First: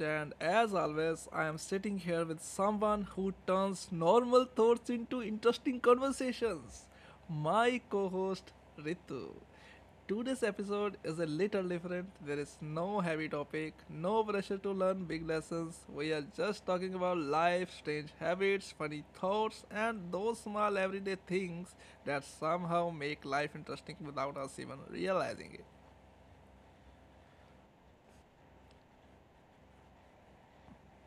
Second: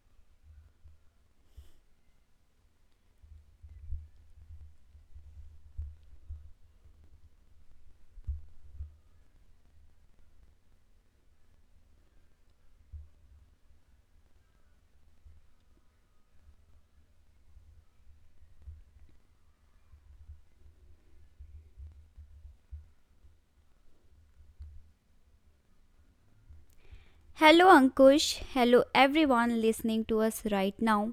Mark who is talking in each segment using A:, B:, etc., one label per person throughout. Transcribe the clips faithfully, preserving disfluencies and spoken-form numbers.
A: and as always, I am sitting here with someone who turns normal thoughts into interesting conversations my co host, Ritu. Today's episode is a little different. There is no heavy topic, no pressure to learn big lessons. We are just talking about life, strange habits, funny thoughts, and those small everyday things that somehow make life interesting without us even realizing it.
B: Hello, Ankush. Hello, everyone listening to us right now.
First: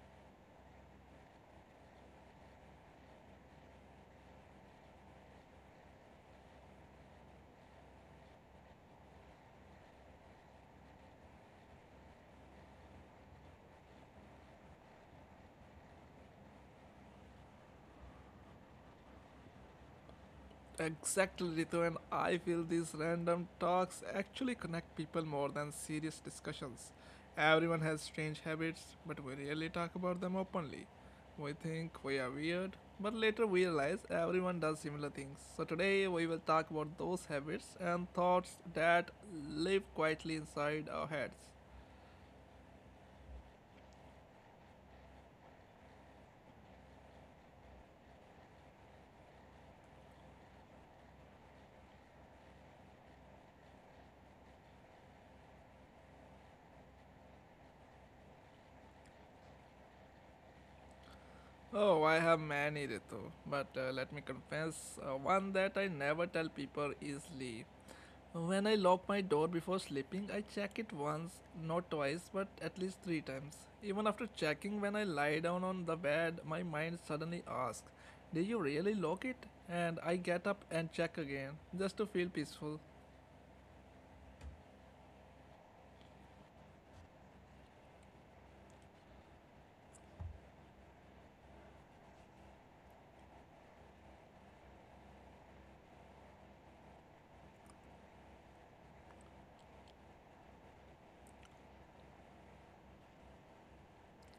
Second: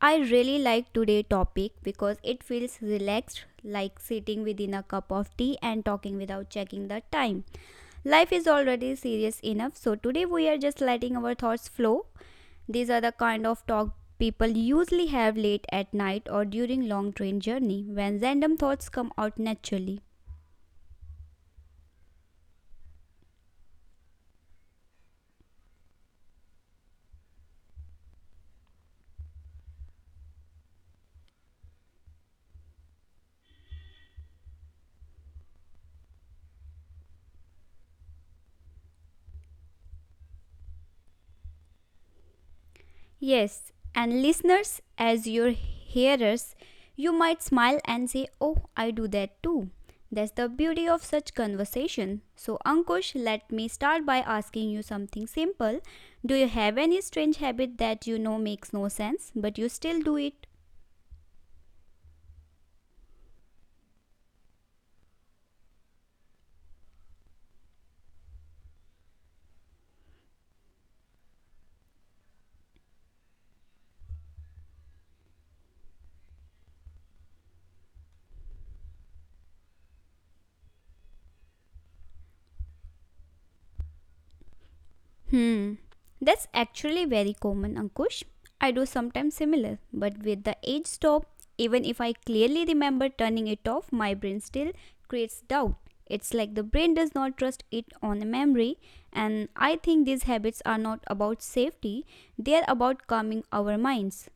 B: I really like today's topic because it feels relaxed, like sitting within a cup of tea and talking without checking the time. Life is already serious enough, so today we are just letting our thoughts flow. These are the kind of talk people usually have late at night or during long train journey when random thoughts come out naturally.
A: Exactly, Ritu, and I feel these random talks actually connect people more than serious discussions. Everyone has strange habits, but we rarely talk about them openly. We think we are weird, but later we realize everyone does similar things. So today we will talk about those habits and thoughts that live quietly inside our heads.
B: Yes, and listeners, as your hearers, you might smile and say, "Oh, I do that too." That's the beauty of such conversation. So, Ankush, let me start by asking you something simple. Do you have any strange habit that you know makes no sense, but you still do it?
A: Oh, I have many, Ritu, but uh, let me confess uh, one that I never tell people easily. When I lock my door before sleeping, I check it once, not twice, but at least three times. Even after checking, when I lie down on the bed, my mind suddenly asks, did you really lock it? And I get up and check again, just to feel peaceful.
B: Hmm. That's actually very common, Ankush. I do sometimes similar, but with the age stop, even if I clearly remember turning it off, my brain still creates doubt. It's like the brain does not trust it on a memory, and I think these habits are not about safety, they are about calming our minds.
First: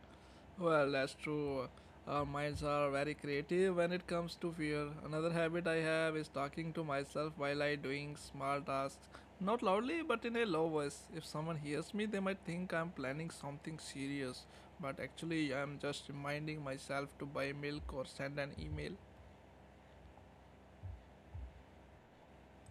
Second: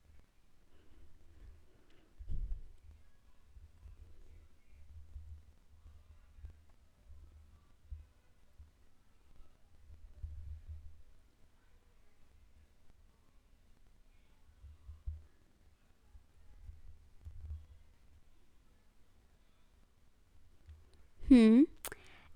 A: Well, that's true. Our minds are very creative when it comes to fear. Another habit I have is talking to myself while I doing small tasks. Not loudly, but in a low voice. If someone hears me, they might think I'm planning something serious, but actually I'm just reminding myself to buy milk or send an email.
B: Hmm.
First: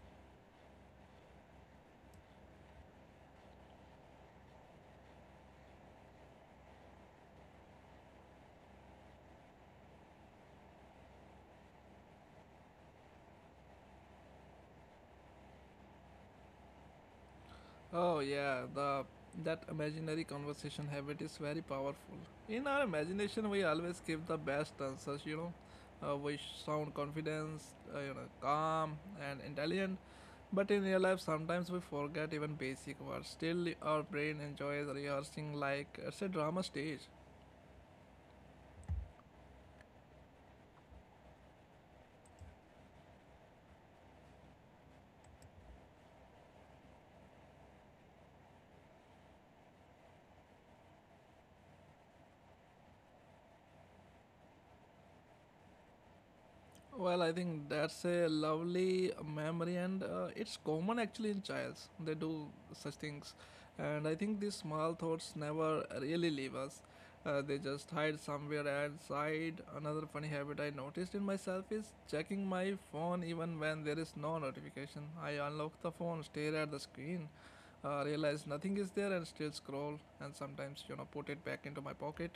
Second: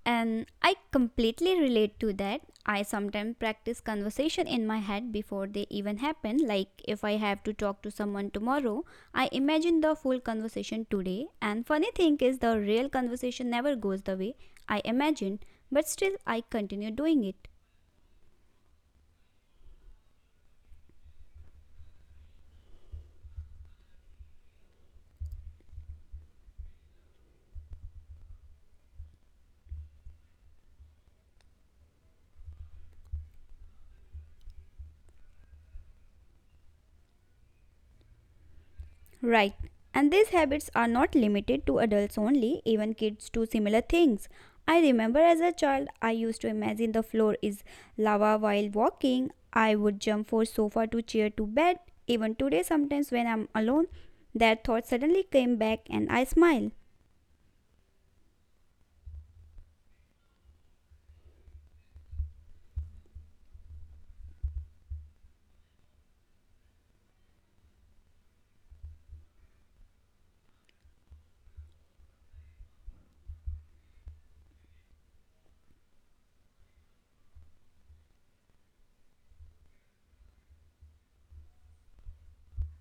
B: And I completely relate to that. I sometimes practice conversation in my head before they even happen. Like if I have to talk to someone tomorrow, I imagine the full conversation today. And funny thing is the real conversation never goes the way I imagined, but still I continue doing it.
A: Oh yeah, the that imaginary conversation habit is very powerful. In our imagination, we always give the best answers. You know, uh, we sound confident, uh, you know, calm and intelligent. But in real life, sometimes we forget even basic words. Still, our brain enjoys rehearsing like it's a drama stage.
B: Right. And these habits are not limited to adults only, even kids do similar things. I remember as a child, I used to imagine the floor is lava while walking. I would jump from sofa to chair to bed. Even today, sometimes when I'm alone, that thought suddenly came back and I smile.
A: Well, I think that's a lovely memory, and uh, it's common actually in childs. They do such things, and I think these small thoughts never really leave us. Uh, they just hide somewhere inside. Another funny habit I noticed in myself is checking my phone even when there is no notification. I unlock the phone, stare at the screen, uh, realize nothing is there, and still scroll. And sometimes, you know, put it back into my pocket.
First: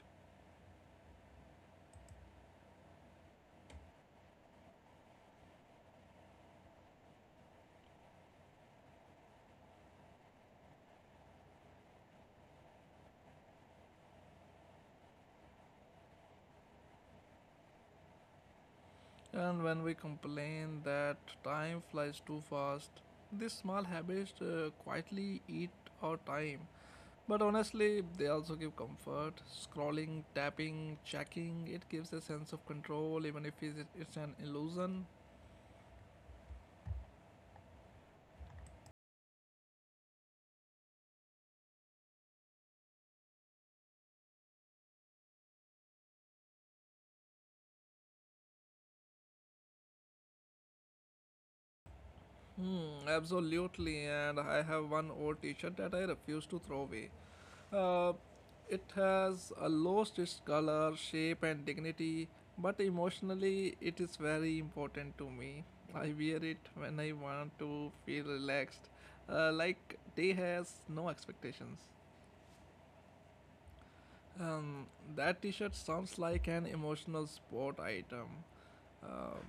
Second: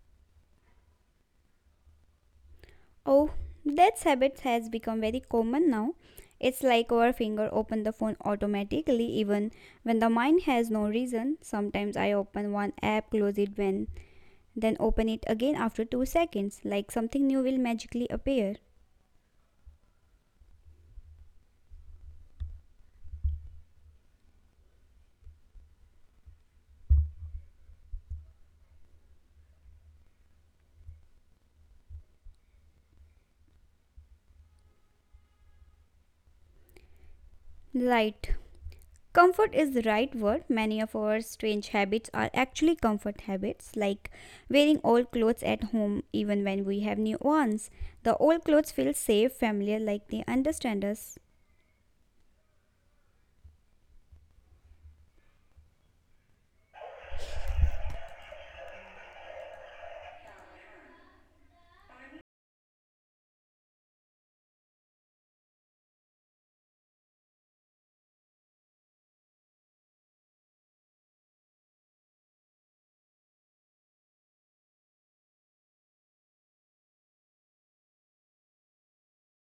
B: Oh, that habit has become very common now. It's like our finger open the phone automatically even when the mind has no reason. Sometimes I open one app, close it when Then open it again after two seconds, like something new will magically appear.
A: And when we complain that time flies too fast, these small habits uh, quietly eat our time. But honestly, they also give comfort. Scrolling, tapping, checking, it gives a sense of control, even if it's it's an illusion.
B: Light. Comfort is the right word. Many of our strange habits are actually comfort habits, like wearing old clothes at home even when we have new ones. The old clothes feel safe, familiar, like they understand us.
A: Hmm, absolutely. And I have one old t shirt that I refuse to throw away. Uh, it has uh, lost its color, shape, and dignity, but emotionally, it is very important to me. I wear it when I want to feel relaxed, uh, like day has no expectations. Um, that t shirt sounds like an emotional sport item. Um,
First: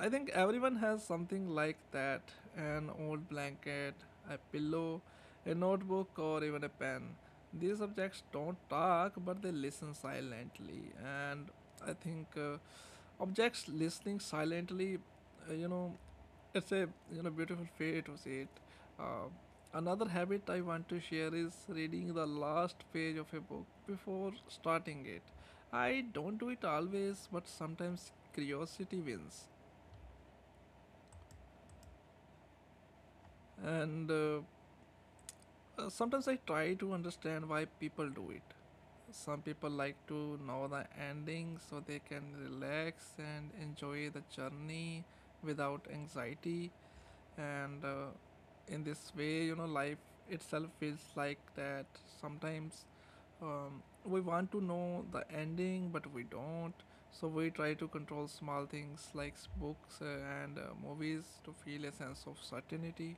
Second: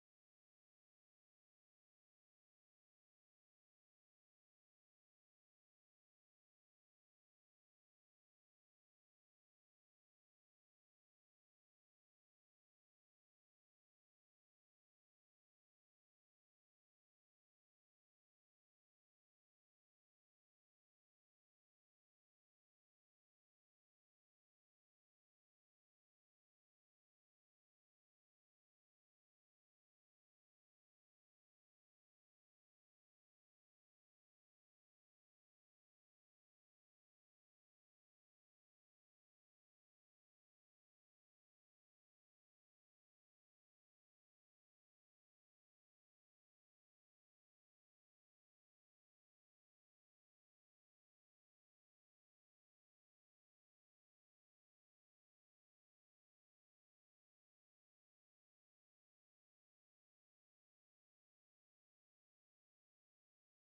A: I think everyone has something like that an old blanket, a pillow, a notebook, or even a pen. These objects don't talk but they listen silently, and I think uh, objects listening silently, uh, you know, it's a you know beautiful way to see it. Uh, Another habit I want to share is reading the last page of a book before starting it. I don't do it always, but sometimes curiosity wins, and uh, uh, sometimes I try to understand why people do it. Some people like to know the ending so they can relax and enjoy the journey without anxiety, and uh, in this way you know life itself feels like that sometimes. Um, we want to know the ending but we don't, so we try to control small things like books uh, and uh, movies to feel a sense of certainty.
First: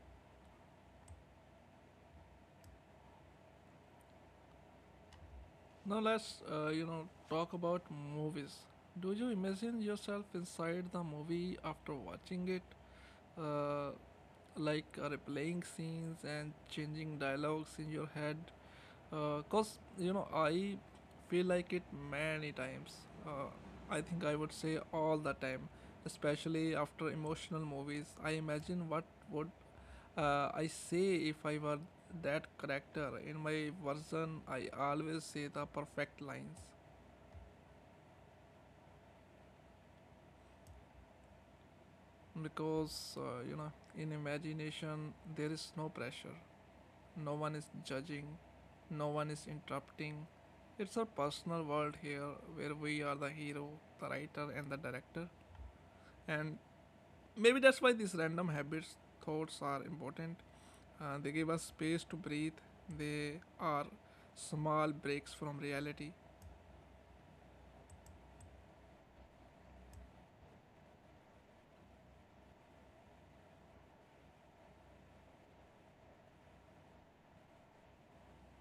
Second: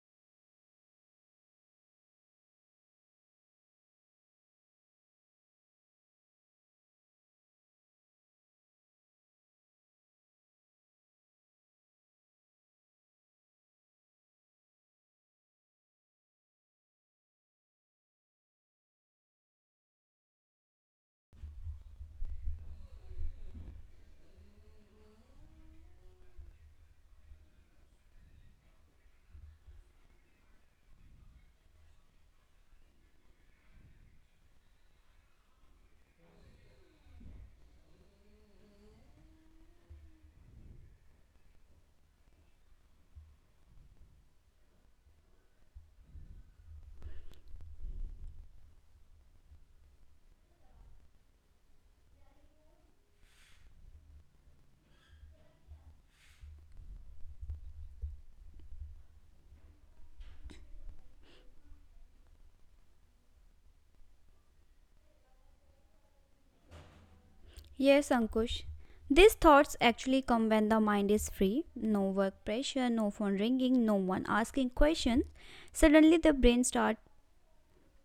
A: Now let's uh, you know talk about movies. Do you imagine yourself inside the movie after watching it, uh, like uh, replaying scenes and changing dialogues in your head? Uh, cause you know I feel like it many times. Uh, I think I would say all the time, especially after emotional movies. I imagine what would uh, I say if I were that character. In my version, I always say the perfect lines because uh, you know in imagination there is no pressure. No one is judging, no one is interrupting. It's our personal world here where we are the hero, the writer, and the director. And maybe that's why these random habits, thoughts are important. Uh, they give us space to breathe, they are small breaks from reality.
B: Yes, Ankush. These thoughts actually come when the mind is free. No work pressure, no phone ringing, no one asking questions. Suddenly the brain starts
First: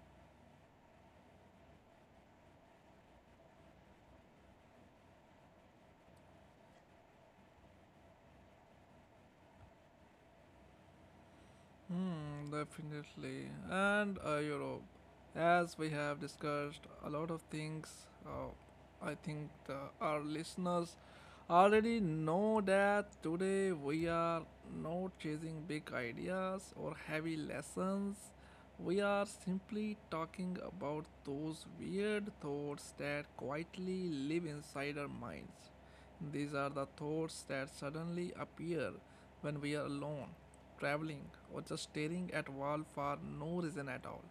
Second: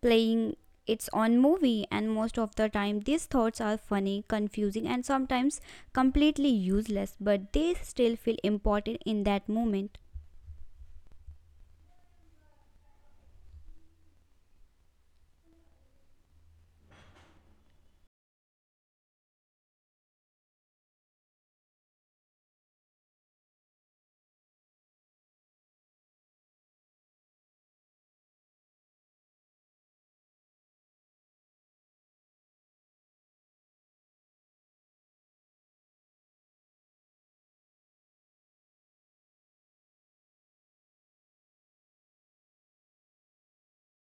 B: playing its own movie, and most of the time these thoughts are funny, confusing, and sometimes completely useless, but they still feel important in that moment.
A: Hmm, definitely. And uh, Europe. As we have discussed a lot of things, uh, I think the, our listeners already know that today we are not chasing big ideas or heavy lessons. We are simply talking about those weird thoughts that quietly live inside our minds. These are the thoughts that suddenly appear when we are alone, traveling, or just staring at wall for no reason at all.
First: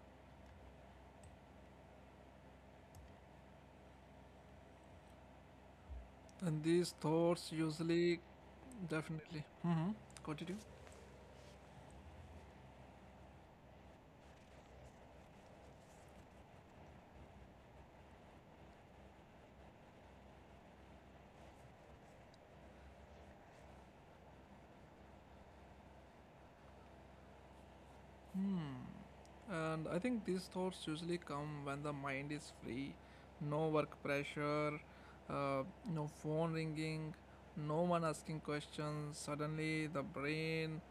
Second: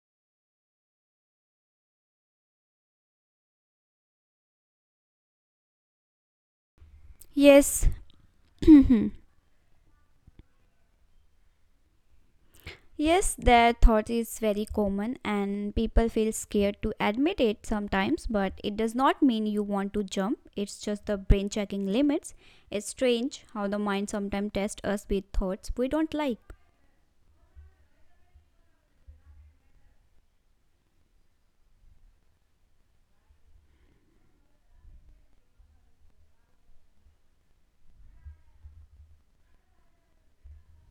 A: And these thoughts
B: Yes,
A: usually definitely mm-hmm. continue.
B: yes, that thought is very common and people feel scared to admit it sometimes, but it does not mean you want to jump. It's just the brain checking limits. It's strange how the mind sometimes tests us with thoughts we don't like.
A: Hmm. And I think these thoughts usually come when the mind is free, no work pressure, uh, no phone ringing, no one asking questions. Suddenly, the brain,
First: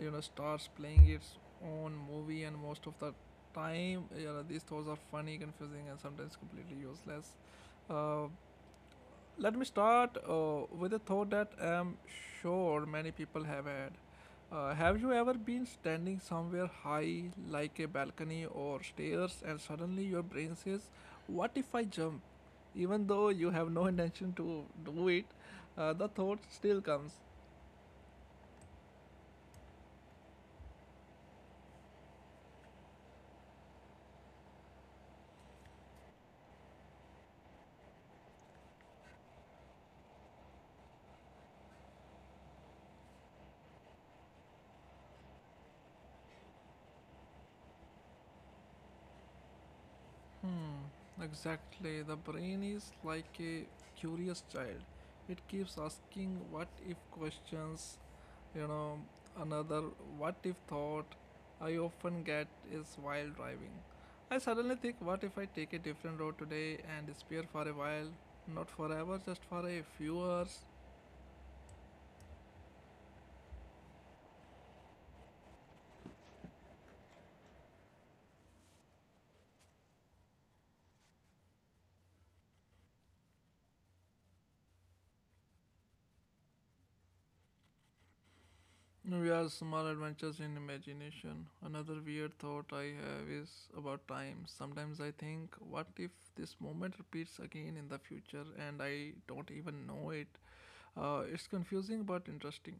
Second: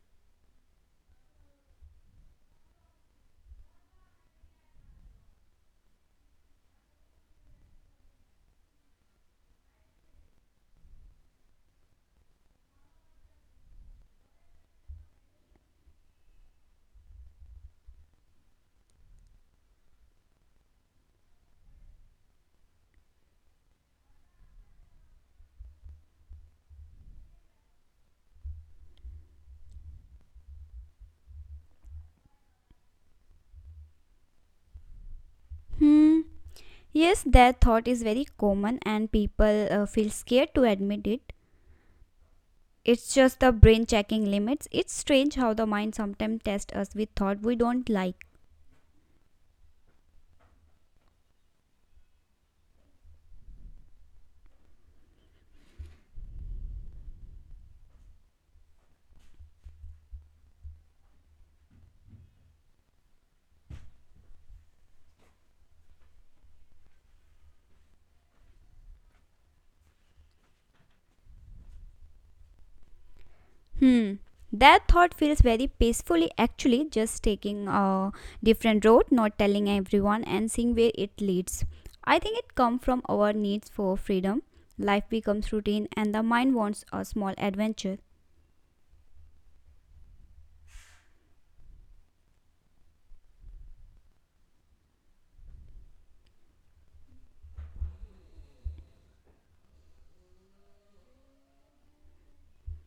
A: you know, starts playing its own movie, and most of the time, you know, these thoughts are funny, confusing, and sometimes completely useless. Uh, Let me start uh, with a thought that I'm sure many people have had. Uh, have you ever been standing somewhere high, like a balcony or stairs, and suddenly your brain says, what if I jump? Even though you have no intention to do it, uh, the thought still comes.
B: Hmm. Yes, that thought is very common and people uh, feel scared to admit it. It's just the brain checking limits. It's strange how the mind sometimes tests us with thought we don't like.
A: Hmm, exactly. The brain is like a curious child. It keeps asking what if questions. You know, another what if thought I often get is while driving. I suddenly think, what if I take a different road today and disappear for a while? Not forever, just for a few hours.
B: Hmm. That thought feels very peacefully actually, just taking a different road, not telling everyone and seeing where it leads. I think it comes from our needs for freedom. Life becomes routine and the mind wants a small adventure.
A: We are small adventures in imagination. Another weird thought I have is about time. Sometimes I think, what if this moment repeats again in the future and I don't even know it? Uh, it's confusing but interesting.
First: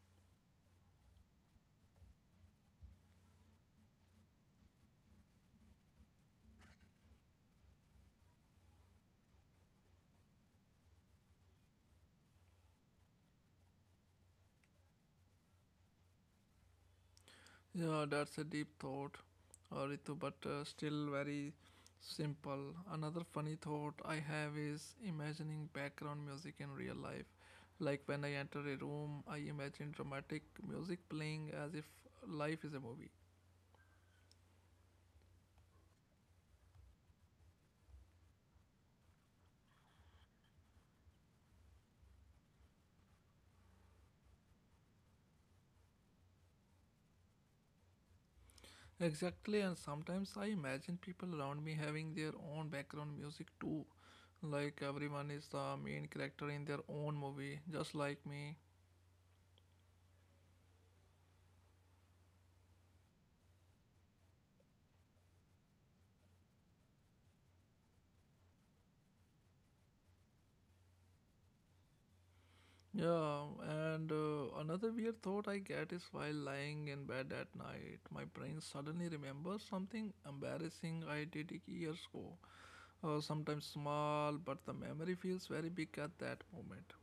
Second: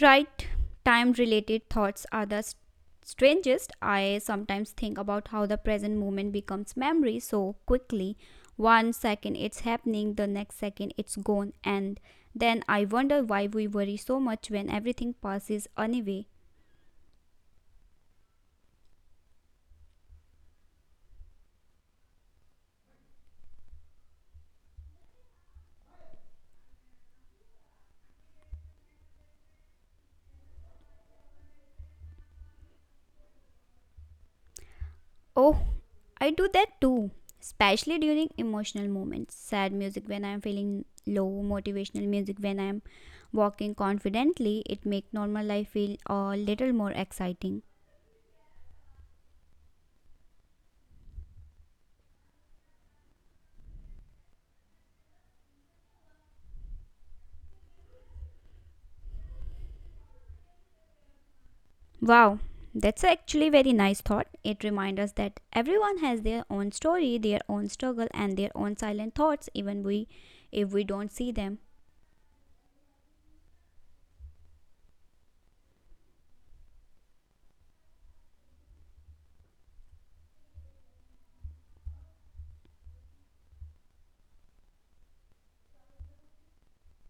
B: Right, time related thoughts are the s- strangest. I sometimes think about how the present moment becomes memory so quickly. One second it's happening, the next second it's gone, and then I wonder why we worry so much when everything passes anyway.
A: Yeah, that's a deep thought, uh, Ritu, but uh, still very simple. Another funny thought I have is imagining background music in real life. Like when I enter a room, I imagine dramatic music playing as if life is a movie.
B: Oh, I do that too, especially during emotional moments. Sad music when I'm feeling low, motivational music when I'm walking confidently, it makes normal life feel a little more exciting.
A: Exactly, and sometimes I imagine people around me having their own background music too. Like everyone is the main character in their own movie, just like me.
B: Wow, that's actually very nice thought. It reminds us that everyone has their own story, their own struggle, and their own silent thoughts, even we if we don't see them.
A: Yeah, and uh, another weird thought I get is while lying in bed at night, my brain suddenly remembers something embarrassing I did years ago. Uh, sometimes small, but the memory feels very big at that moment.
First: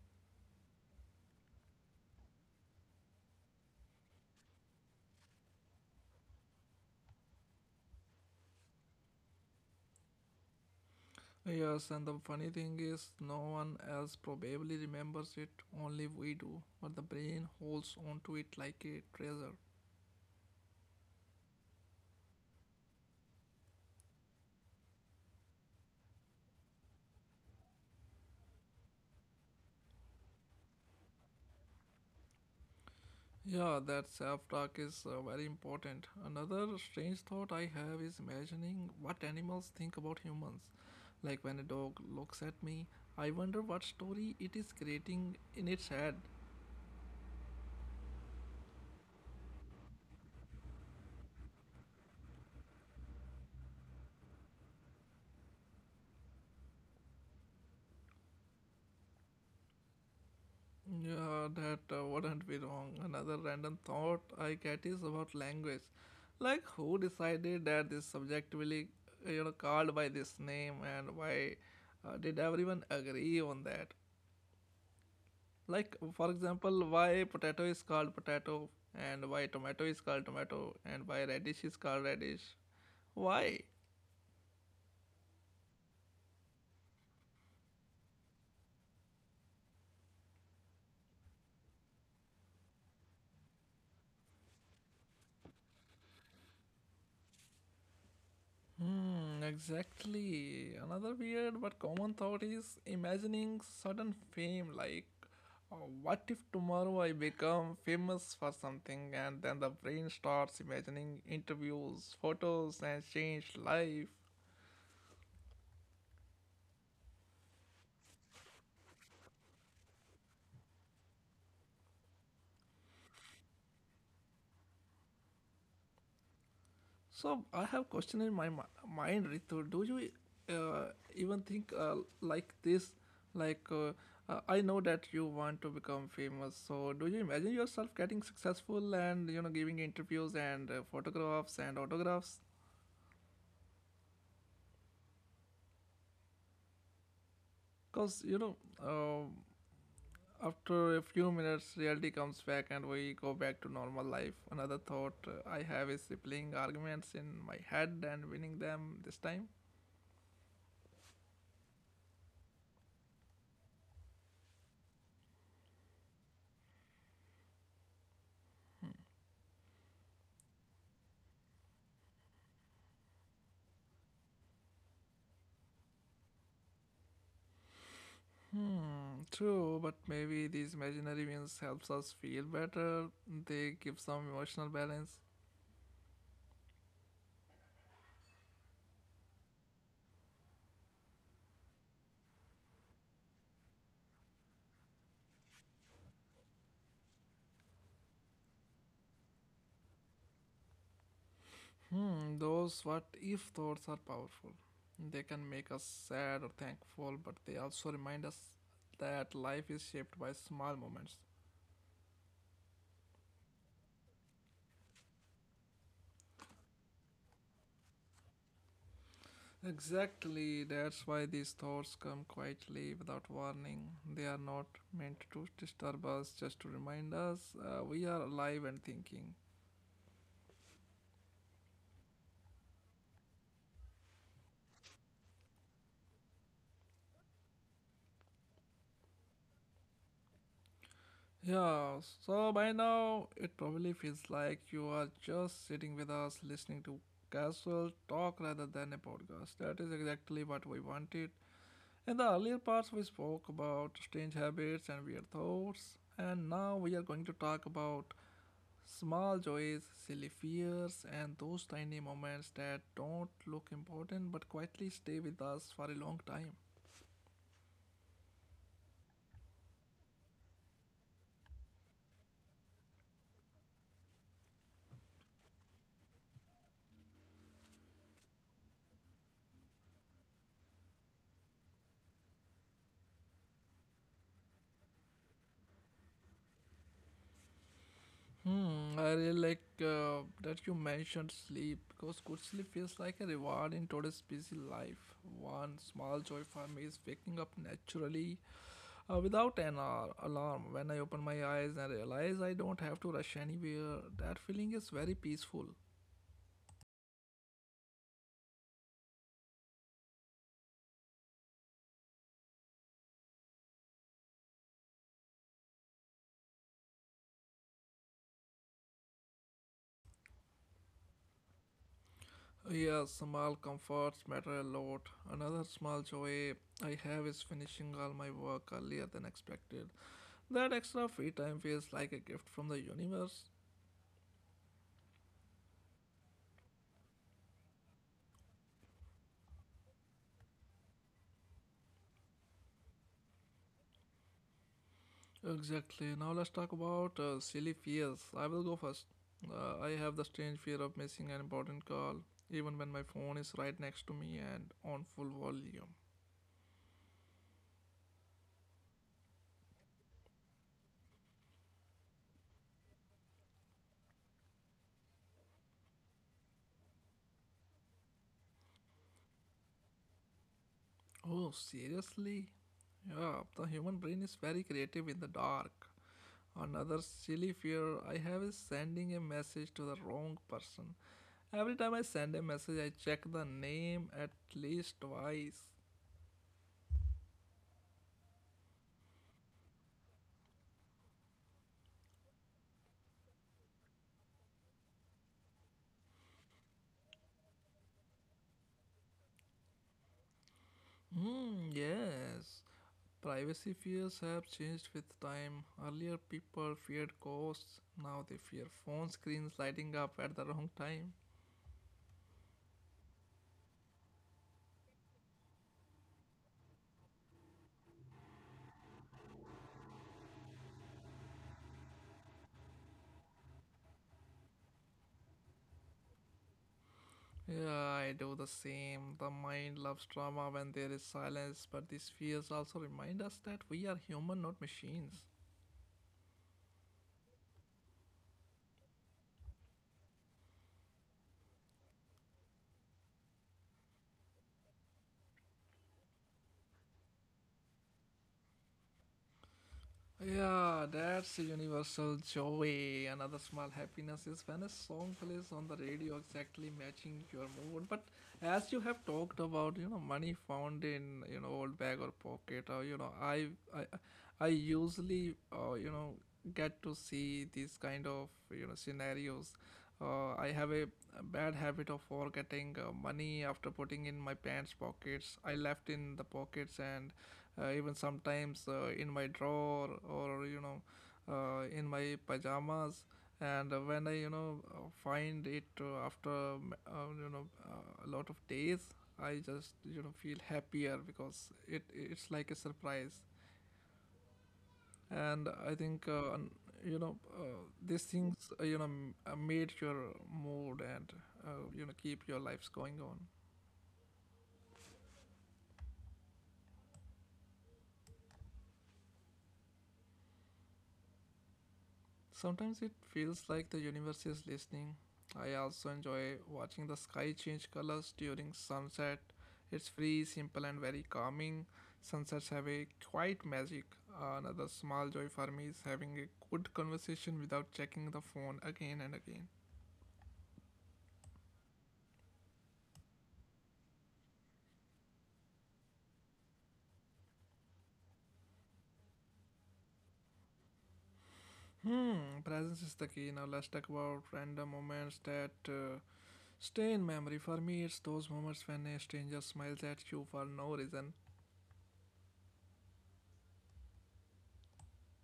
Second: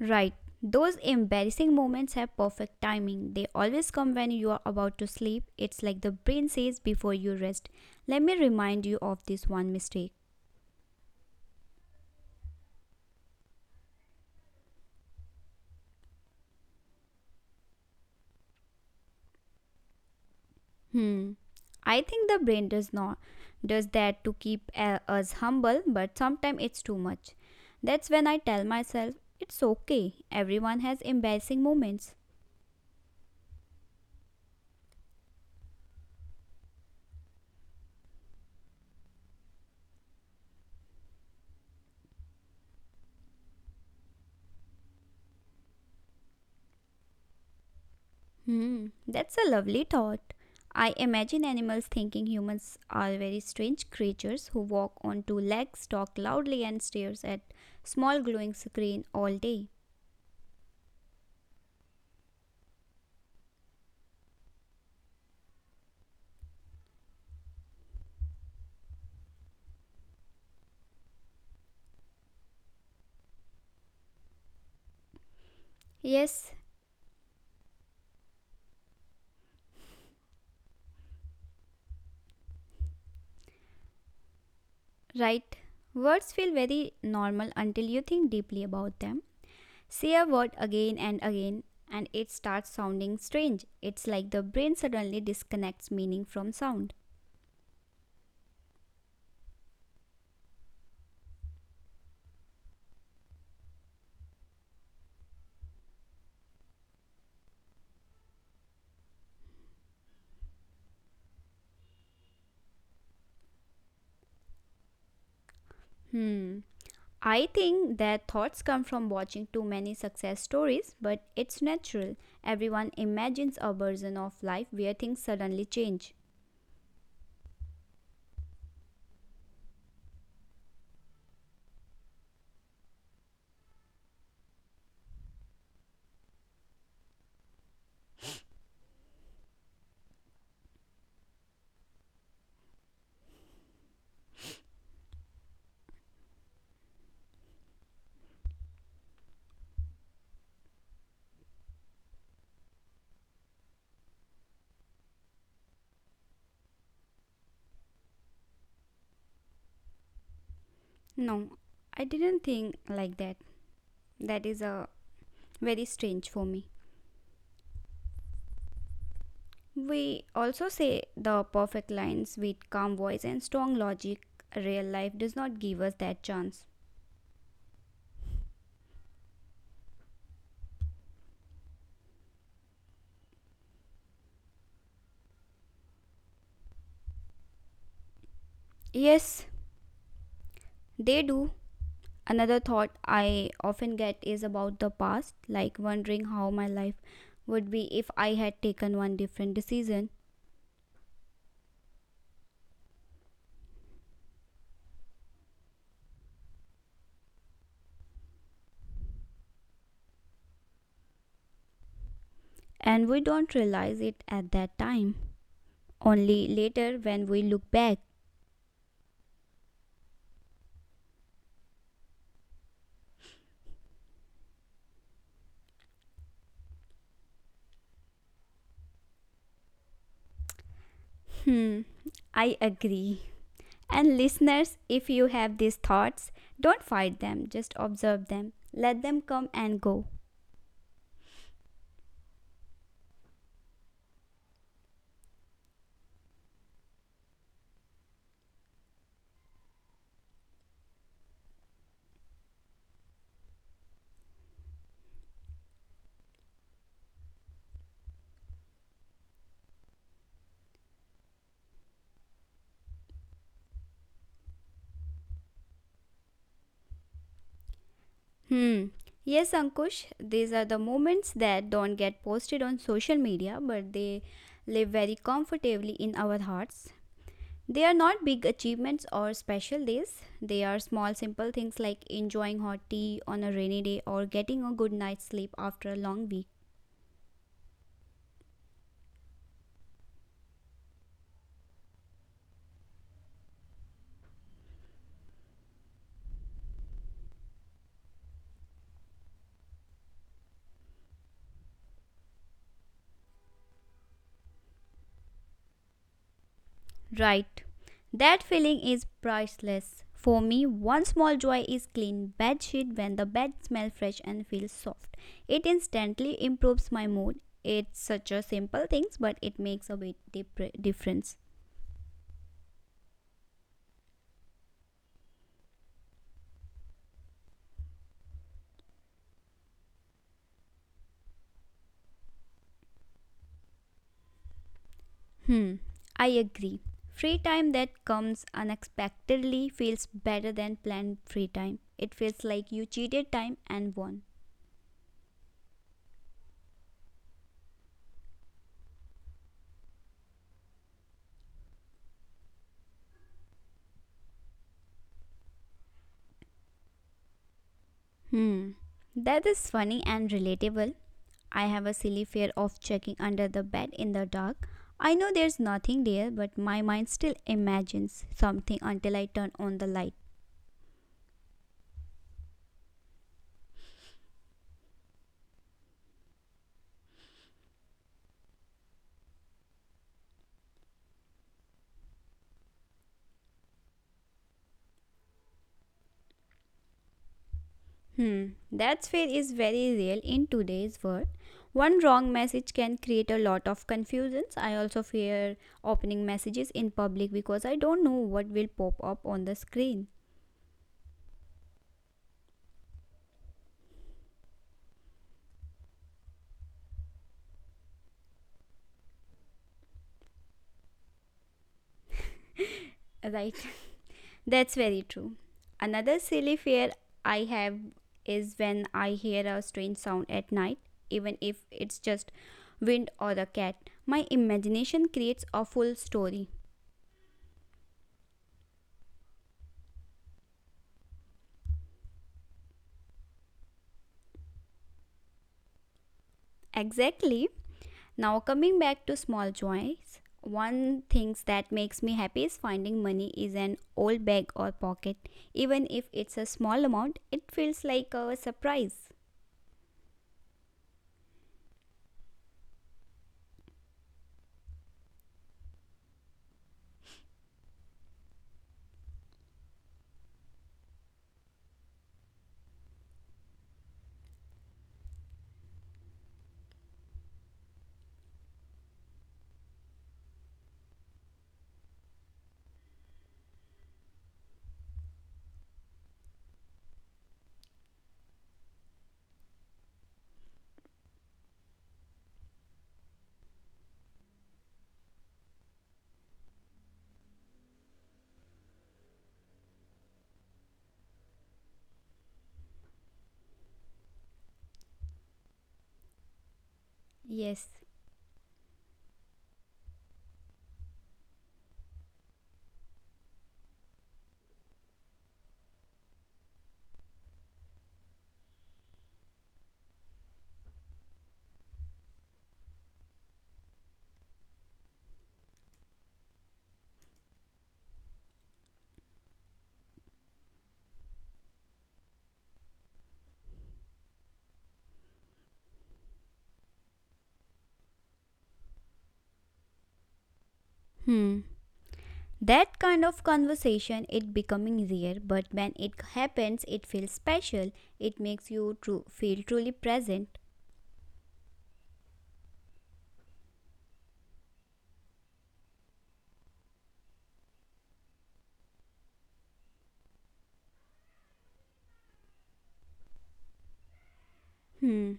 B: Right. Those embarrassing moments have perfect timing. They always come when you are about to sleep. It's like the brain says before you rest, let me remind you of this one mistake.
A: Yes, and the funny thing is, no one else probably remembers it, only we do. But the brain holds on to it like a treasure.
B: Hmm. I think the brain does not does that to keep uh, us humble, but sometimes it's too much. That's when I tell myself it's okay. Everyone has embarrassing moments.
A: Yeah, that self talk is uh, very important. Another strange thought I have is imagining what animals think about humans. Like when a dog looks at me, I wonder what story it is creating in its head.
B: Hmm. That's a lovely thought. I imagine animals thinking humans are very strange creatures who walk on two legs, talk loudly, and stares at small glowing screen all day.
A: Yeah, that uh, wouldn't be wrong. Another random thought I get is about language. Like who decided that this subjectively, uh, you know, called by this name and why uh, did everyone agree on that? Like, for
B: Yes,
A: example, why potato is called potato, and why tomato is called tomato, and why radish is called radish. Why?
B: right. Words feel very normal until you think deeply about them. Say a word again and again, and it starts sounding strange. It's like the brain suddenly disconnects meaning from sound.
A: Hmm, exactly. Another weird but common thought is imagining sudden fame. Like, uh, what if tomorrow I become famous for something, and then the brain starts imagining interviews, photos, and changed life.
B: Hmm. I think that thoughts come from watching too many success stories, but it's natural. Everyone imagines a version of life where things suddenly change.
A: So I have question in my mi- mind, Ritu. Do you uh, even think uh, like this? Like uh, uh, I know that you want to become famous. So do you imagine yourself getting successful and you know giving interviews and uh, photographs and autographs? Because you know uh, after a few minutes, reality comes back and we go back to normal life. Another thought uh, I have is replaying arguments in my head and winning them this time.
B: No, I didn't think like that. That is a very strange for me. We also say the perfect lines with calm voice and strong logic. Real life does not give us that chance.
A: Hmm, true, but maybe these imaginary wins helps us feel better. They give some emotional balance.
B: Yes, they do. Another thought I often get is about the past, like wondering how my life would be if I had taken one different decision,
A: Hmm, those what if thoughts are powerful. They can make us sad or thankful, but they also remind us that life is shaped by small moments.
B: and we don't realize it at that time. Only later when we look back.
A: Exactly, that's why these thoughts come quietly without warning. They are not meant to disturb us, just to remind us uh, we are alive and thinking.
B: Hmm, I agree. And listeners, if you have these thoughts, don't fight them, just observe them. Let them come and go.
A: Yeah, so by now it probably feels like you are just sitting with us listening to casual talk rather than a podcast. That is exactly what we wanted. In the earlier parts, we spoke about strange habits and weird thoughts, and now we are going to talk about small joys, silly fears, and those tiny moments that don't look important but quietly stay with us for a long time.
B: Hmm. Yes, Ankush, these are the moments that don't get posted on social media, but they live very comfortably in our hearts. They are not big achievements or special days. They are small, simple things like enjoying hot tea on a rainy day or getting a good night's sleep after a long week.
A: Hmm, I really like uh, that you mentioned sleep because good sleep feels like a reward in today's busy life. One small joy for me is waking up naturally uh, without an ar- alarm. When I open my eyes and realize I don't have to rush anywhere, that feeling is very peaceful.
B: Right. That feeling is priceless. For me, one small joy is clean bed sheet when the bed smells fresh and feels soft. It instantly improves my mood. It's such a simple thing, but it makes a big dip- difference.
A: Yes, small comforts matter a lot. Another small joy I have is finishing all my work earlier than expected. That extra free time feels like a gift from the universe.
B: Hmm, I agree. Free time that comes unexpectedly feels better than planned free time. It feels like you cheated time and won.
A: Exactly. Now let's talk about uh, silly fears. I will go first. Uh, I have the strange fear of missing an important call, even when my phone is right next to me and on full volume.
B: Hmm, that is funny and relatable. I have a silly fear of checking under the bed in the dark. I know there's nothing there, but my mind still imagines something until I turn on the light.
A: Oh, seriously? Yeah, the human brain is very creative in the dark. Another silly fear I have is sending a message to the wrong person. Every time I send a message, I check the name at least twice.
B: Hmm, that fear is very real in today's world. One wrong message can create a lot of confusions. I also fear opening messages in public because I don't know what will pop up on the screen.
A: Hmm, yes. Privacy fears have changed with time. Earlier, people feared ghosts. Now they fear phone screens lighting up at the wrong time.
B: Right. That's very true. Another silly fear I have is when I hear a strange sound at night, even if it's just wind or a cat. My imagination creates a full story.
A: Yeah, I do the same. The mind loves drama when there is silence, but these fears also remind us that we are human, not machines.
B: Exactly. Now, coming back to small joys, one thing that makes me happy is finding money is an old bag or pocket. Even if it's a small amount, it feels like a surprise.
A: Yeah, that's a universal joy. Another small happiness is when a song plays on the radio exactly matching your mood. But as you have talked about, you know, money found in you know old bag or pocket, or you know, I I I usually uh, you know get to see these kind of you know scenarios. Uh, I have a bad habit of forgetting uh, money after putting in my pants pockets. I left in the pockets and uh, even sometimes uh, in my drawer or you know uh, in my pajamas and uh, when I you know uh, find it uh, after um, uh, you know uh, a lot of days I just you know feel happier because it it's like a surprise and I think uh, un- you know uh,
B: Yes.
A: these things uh, you know m- uh, made your mood and uh, you know keep your lives going on. Sometimes it feels like the universe is listening. I also enjoy watching the sky change colors during sunset. It's free, simple, and very calming. Sunsets have a quiet magic. Another small joy for me is having a good conversation without checking the phone again and again.
B: Hmm. That kind of conversation it becoming rare, but when it happens, it feels special. It makes you true, feel truly present.
A: Hmm, presence is the key. Now let's talk about random moments that uh, stay in memory. For me, it's those moments when a stranger smiles at you for no reason.
B: Hmm.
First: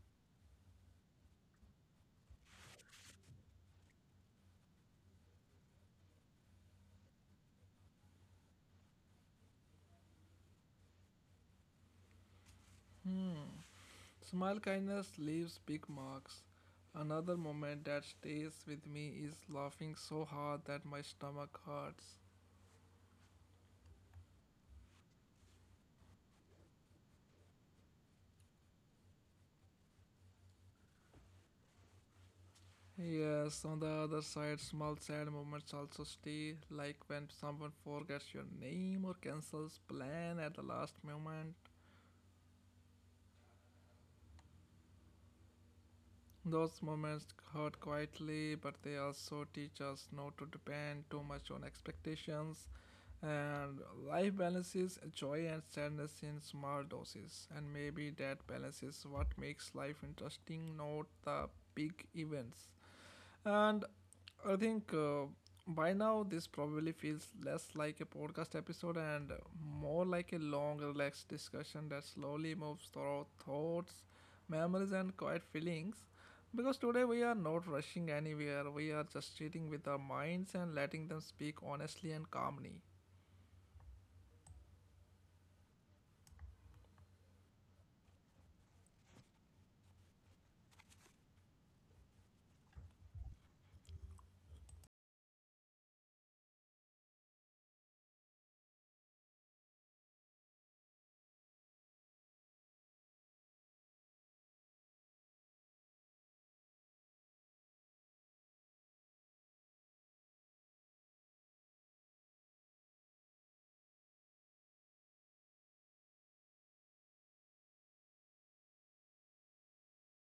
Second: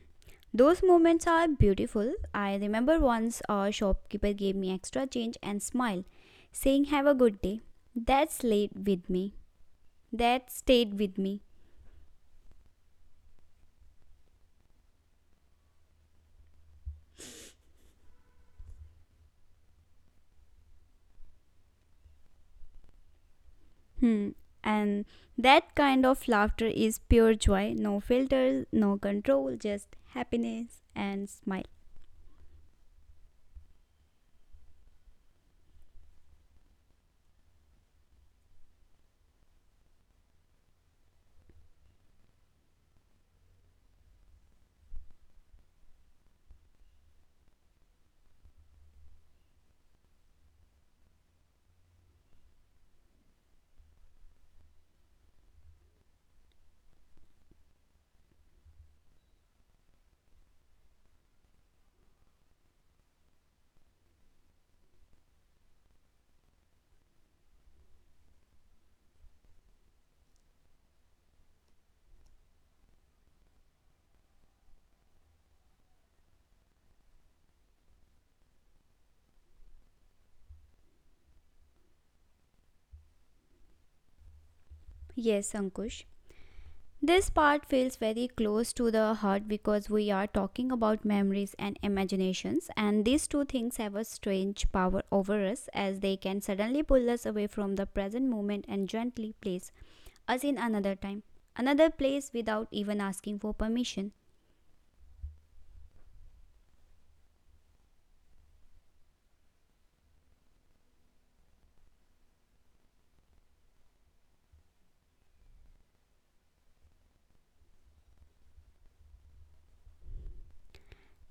B: Those moments are beautiful. I remember once a shopkeeper gave me extra change and smile, saying "Have a good day." That stayed with me. That stayed with me.
A: Hmm, smile kindness leaves big marks. Another moment that stays with me is laughing so hard that my stomach hurts.
B: Hmm. And that kind of laughter is pure joy. No filters, no control, just happiness and smile.
A: Yes, on the other side, small sad moments also stay, like when someone forgets your name or cancels plan at the last moment. Those moments hurt quietly, but they also teach us not to depend too much on expectations. And life balances joy and sadness in small doses, and maybe that balances what makes life interesting, not the big events. And I think uh, by now this probably feels less like a podcast episode and more like a long, relaxed discussion that slowly moves through thoughts, memories, and quiet feelings. Because today we are not rushing anywhere, we are just sitting with our minds and letting them speak honestly and calmly.
B: Yes, Ankush. This part feels very close to the heart because we are talking about memories and imaginations, and these two things have a strange power over us as they can suddenly pull us away from the present moment and gently place us in another time, another place without even asking for permission.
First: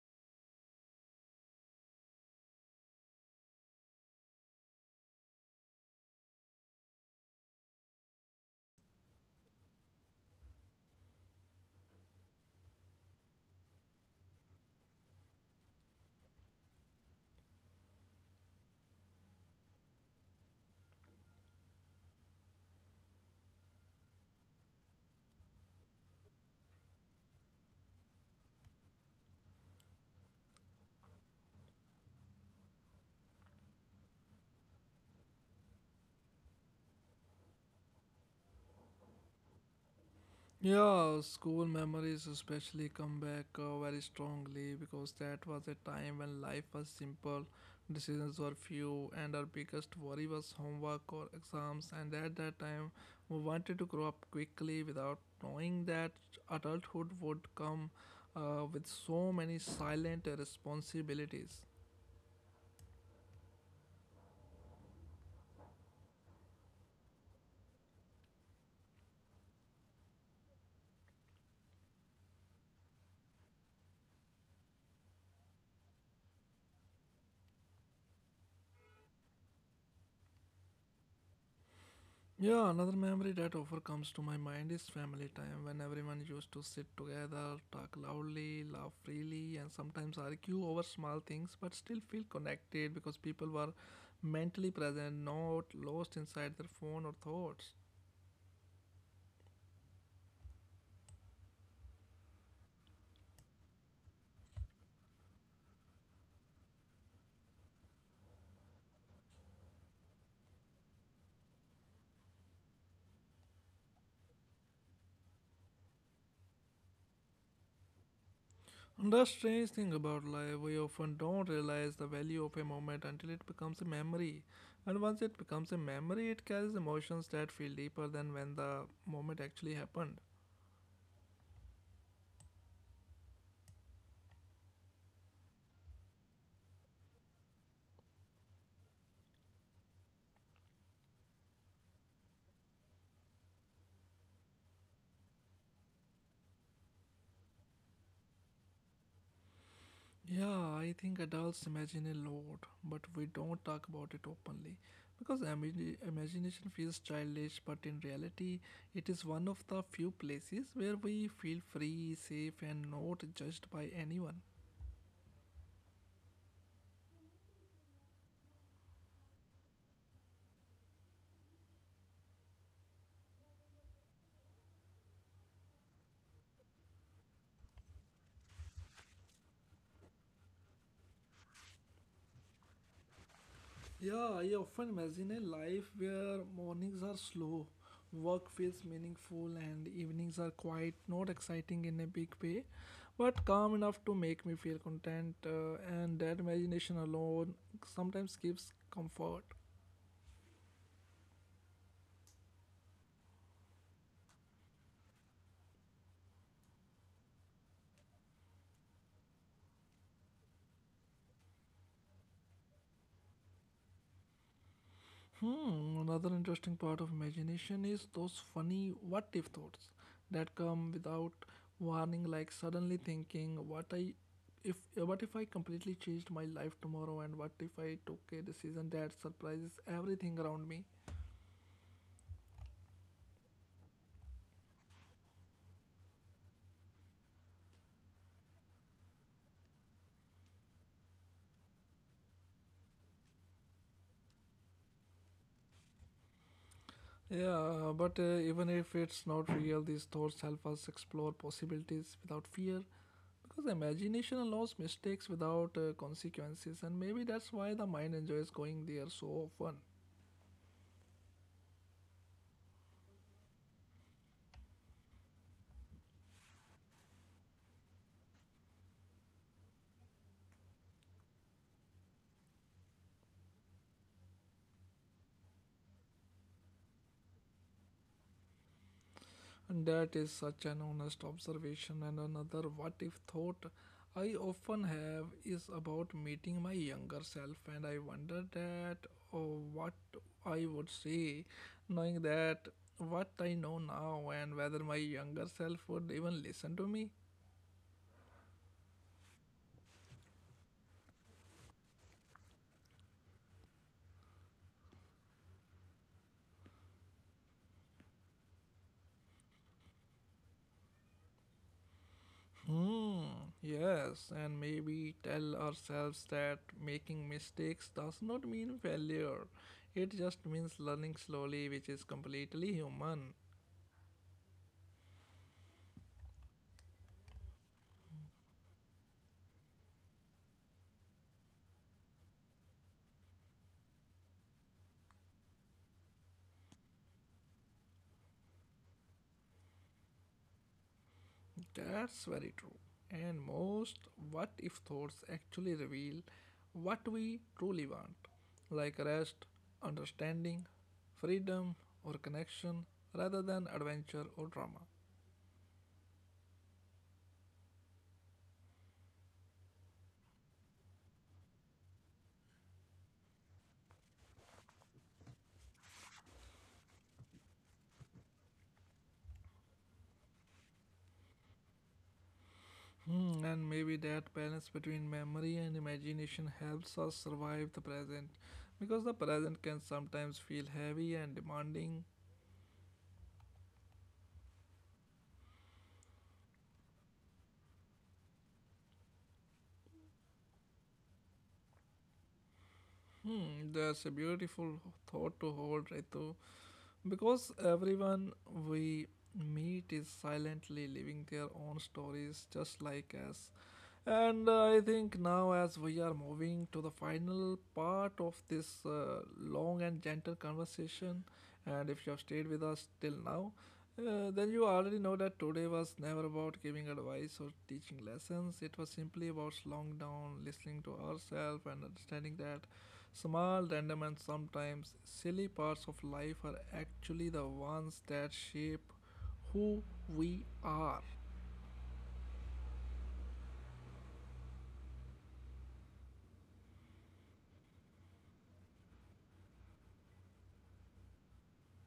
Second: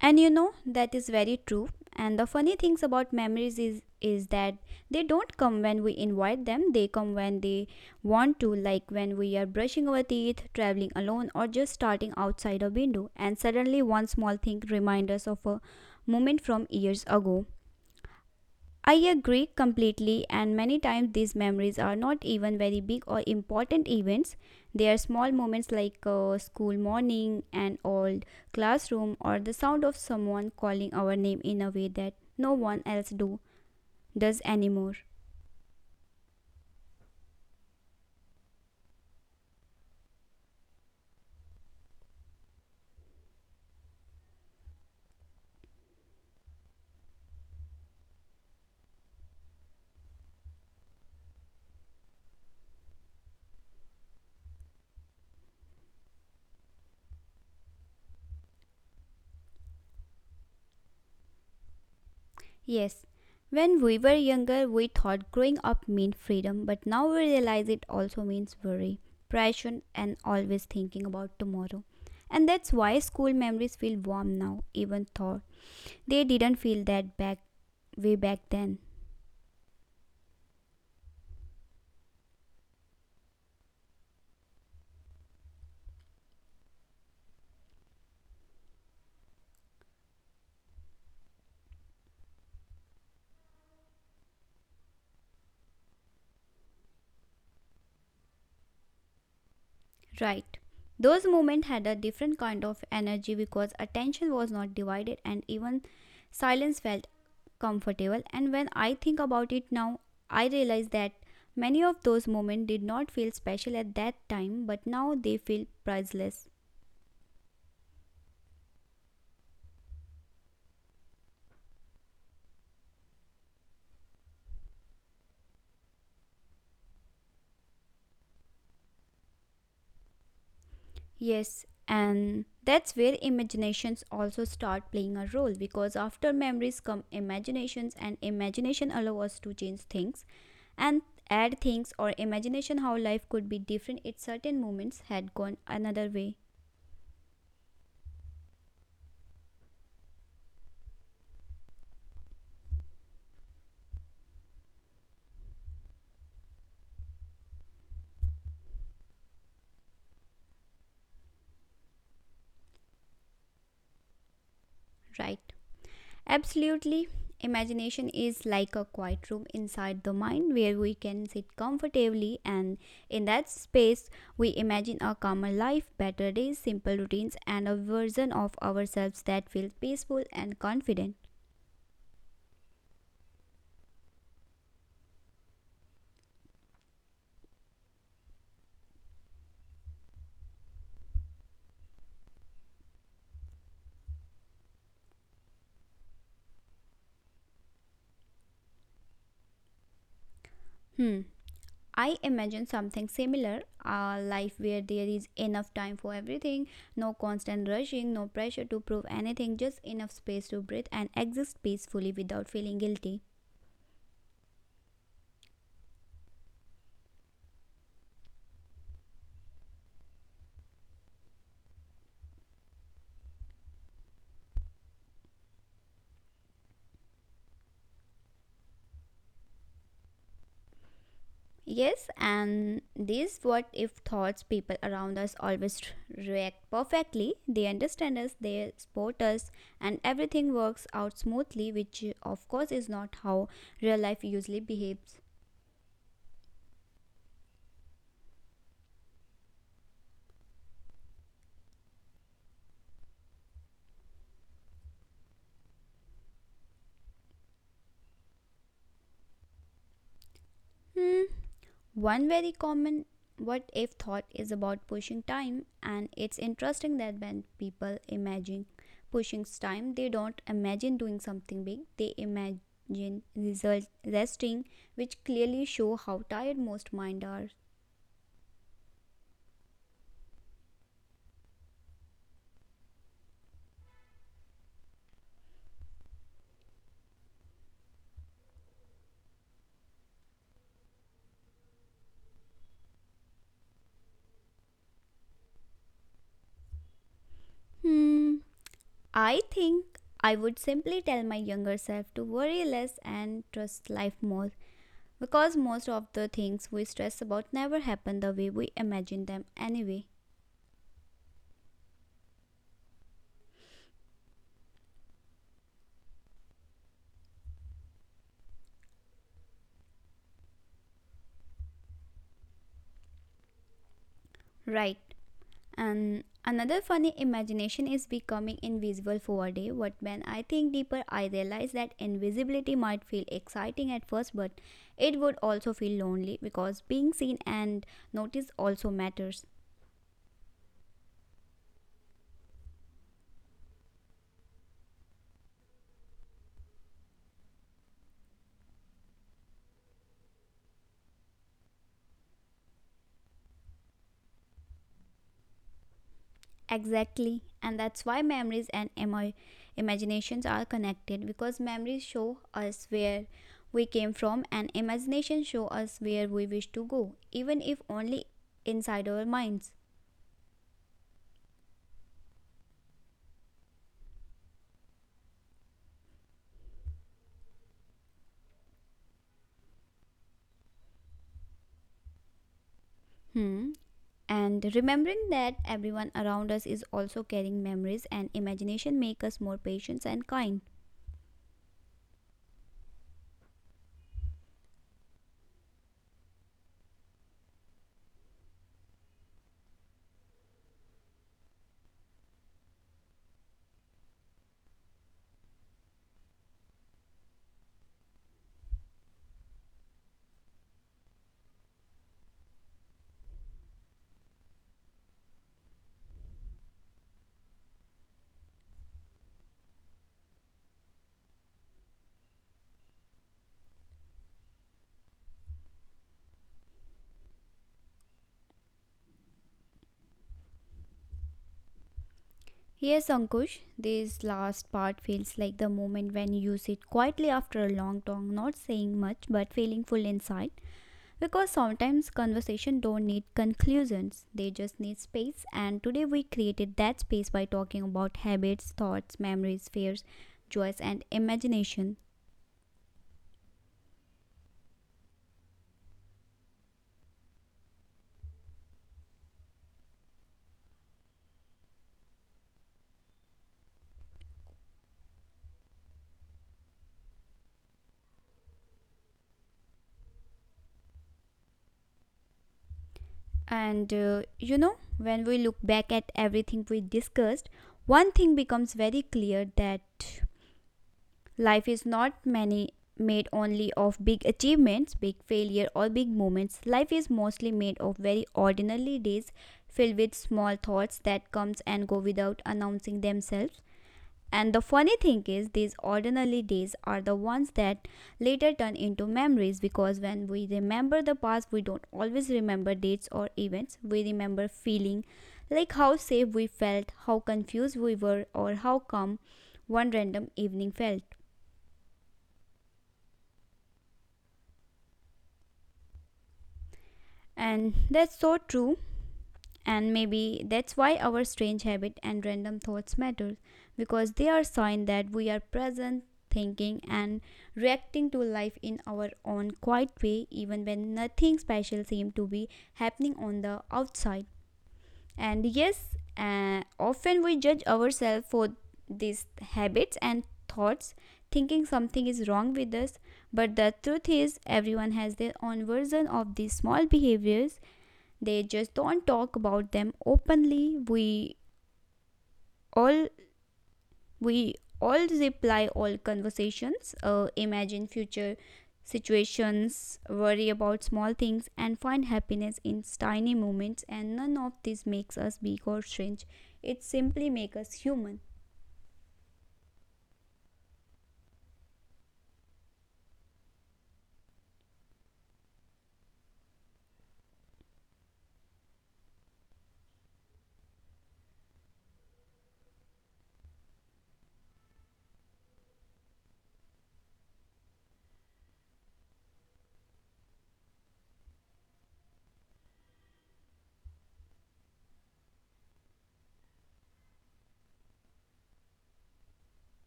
B: And you know that is very true. And the funny things about memories is is that they don't come when we invite them. They come when they want to, like when we are brushing our teeth, traveling alone, or just starting outside a window. And suddenly, one small thing reminds us of a moment from years ago. I agree completely, and many times these memories are not even very big or important events. They are small moments like a school morning, an old classroom, or the sound of someone calling our name in a way that no one else do does anymore.
A: Yeah, school memories especially come back uh, very strongly because that was a time when life was simple, decisions were few, and our biggest worry was homework or exams. And at that time, we wanted to grow up quickly without knowing that adulthood would come uh, with so many silent responsibilities.
B: Yes, when we were younger, we thought growing up meant freedom, but now we realize it also means worry, pressure, and always thinking about tomorrow. And that's why school memories feel warm now, even though They didn't feel that back way back then.
A: Yeah, another memory that often comes to my mind is family time when everyone used to sit together, talk loudly, laugh freely, and sometimes argue over small things but still feel connected because people were mentally present, not lost inside their phone or thoughts.
B: Right. Those moments had a different kind of energy because attention was not divided and even silence felt comfortable. And when I think about it now, I realize that many of those moments did not feel special at that time, but now they feel priceless.
A: And that's strange thing about life, we often don't realize the value of a moment until it becomes a memory. And once it becomes a memory, it carries emotions that feel deeper than when the moment actually happened.
B: Yes, and that's where imaginations also start playing a role because after memories come imaginations, and imagination allow us to change things and add things or imagination how life could be different if certain moments had gone another way,
A: Yeah, I think adults imagine a lot, but we don't talk about it openly because imagi- imagination feels childish, but in reality, it is one of the few places where we feel free, safe, and not judged by anyone.
B: right? Absolutely. Imagination is like a quiet room inside the mind where we can sit comfortably, and in that space, we imagine a calmer life, better days, simple routines, and a version of ourselves that feels peaceful and confident.
A: Yeah, I often imagine a life where mornings are slow, work feels meaningful, and evenings are quiet, not exciting in a big way, but calm enough to make me feel content. Uh, and that imagination alone sometimes gives comfort.
B: Hmm. I imagine something similar, a life where there is enough time for everything, no constant rushing, no pressure to prove anything, just enough space to breathe and exist peacefully without feeling guilty.
A: Hmm, another interesting part of imagination is those funny what if thoughts that come without warning, like suddenly thinking, what I if what if I completely changed my life tomorrow and what if I took a decision that surprises everything around me?
B: Yes, and these what if thoughts, people around us always r- react perfectly. They understand us, they support us, and everything works out smoothly, which, uh, of course, is not how real life usually behaves.
A: Yeah, but uh, even if it's not real, these thoughts help us explore possibilities without fear because imagination allows mistakes without uh, consequences, and maybe that's why the mind enjoys going there so often.
B: Hmm. One very common what if thought is about pushing time, and it's interesting that when people imagine pushing time, they don't imagine doing something big, they imagine result resting, which clearly show how tired most minds are.
A: And that is such an honest observation. And another what if thought I often have is about meeting my younger self, and I wonder that oh, what I would say, knowing that what I know now, and whether my younger self would even listen to me.
B: Hmm, I think I would simply tell my younger self to worry less and trust life more because most of the things we stress about never happen the way we imagine them anyway.
A: Hmm, yes, and maybe tell ourselves that making mistakes does not mean failure. It just means learning slowly, which is completely human.
B: Right. And another funny imagination is becoming invisible for a day. But when I think deeper, I realize that invisibility might feel exciting at first, but it would also feel lonely because being seen and noticed also matters.
A: That's very true. And most what if thoughts actually reveal what we truly want, like rest, understanding, freedom, or connection, rather than adventure or drama.
B: Exactly, and that's why memories and emo- imaginations are connected because memories show us where we came from and imagination show us where we wish to go, even if only inside our minds.
A: Hmm, and maybe that balance between memory and imagination helps us survive the present because the present can sometimes feel heavy and demanding.
B: Hmm. And remembering that everyone around us is also carrying memories and imagination make us more patient and kind.
A: Hmm, that's a beautiful thought to hold, Ritu. Because everyone we meet is silently living their own stories just like us. And uh, I think now, as we are moving to the final part of this uh, long and gentle conversation, and if you have stayed with us till now, uh, then you already know that today was never about giving advice or teaching lessons. It was simply about slowing down, listening to ourselves, and understanding that small, random, and sometimes silly parts of life are actually the ones that shape who we are.
B: Yes, Ankush, this last part feels like the moment when you sit quietly after a long talk, not saying much but feeling full inside. Because sometimes conversation don't need conclusions, they just need space. And today we created that space by talking about habits, thoughts, memories, fears, joys, and imagination. And uh, you know, when we look back at everything we discussed, one thing becomes very clear, that life is not many made only of big achievements, big failure or big moments. Life is mostly made of very ordinary days filled with small thoughts that comes and go without announcing themselves. And the funny thing is, these ordinary days are the ones that later turn into memories because when we remember the past, we don't always remember dates or events. We remember feeling, like how safe we felt, how confused we were, or how calm one random evening felt. And that's so true. And maybe that's why our strange habit and random thoughts matter, because they are sign that we are present, thinking and reacting to life in our own quiet way, even when nothing special seems to be happening on the outside. And yes, uh, often we judge ourselves for these habits and thoughts, thinking something is wrong with us, but the truth is everyone has their own version of these small behaviors, they just don't talk about them openly. We all we all reply all conversations, uh, imagine future situations, worry about small things, and find happiness in tiny moments. And none of this makes us big or strange. It simply makes us human.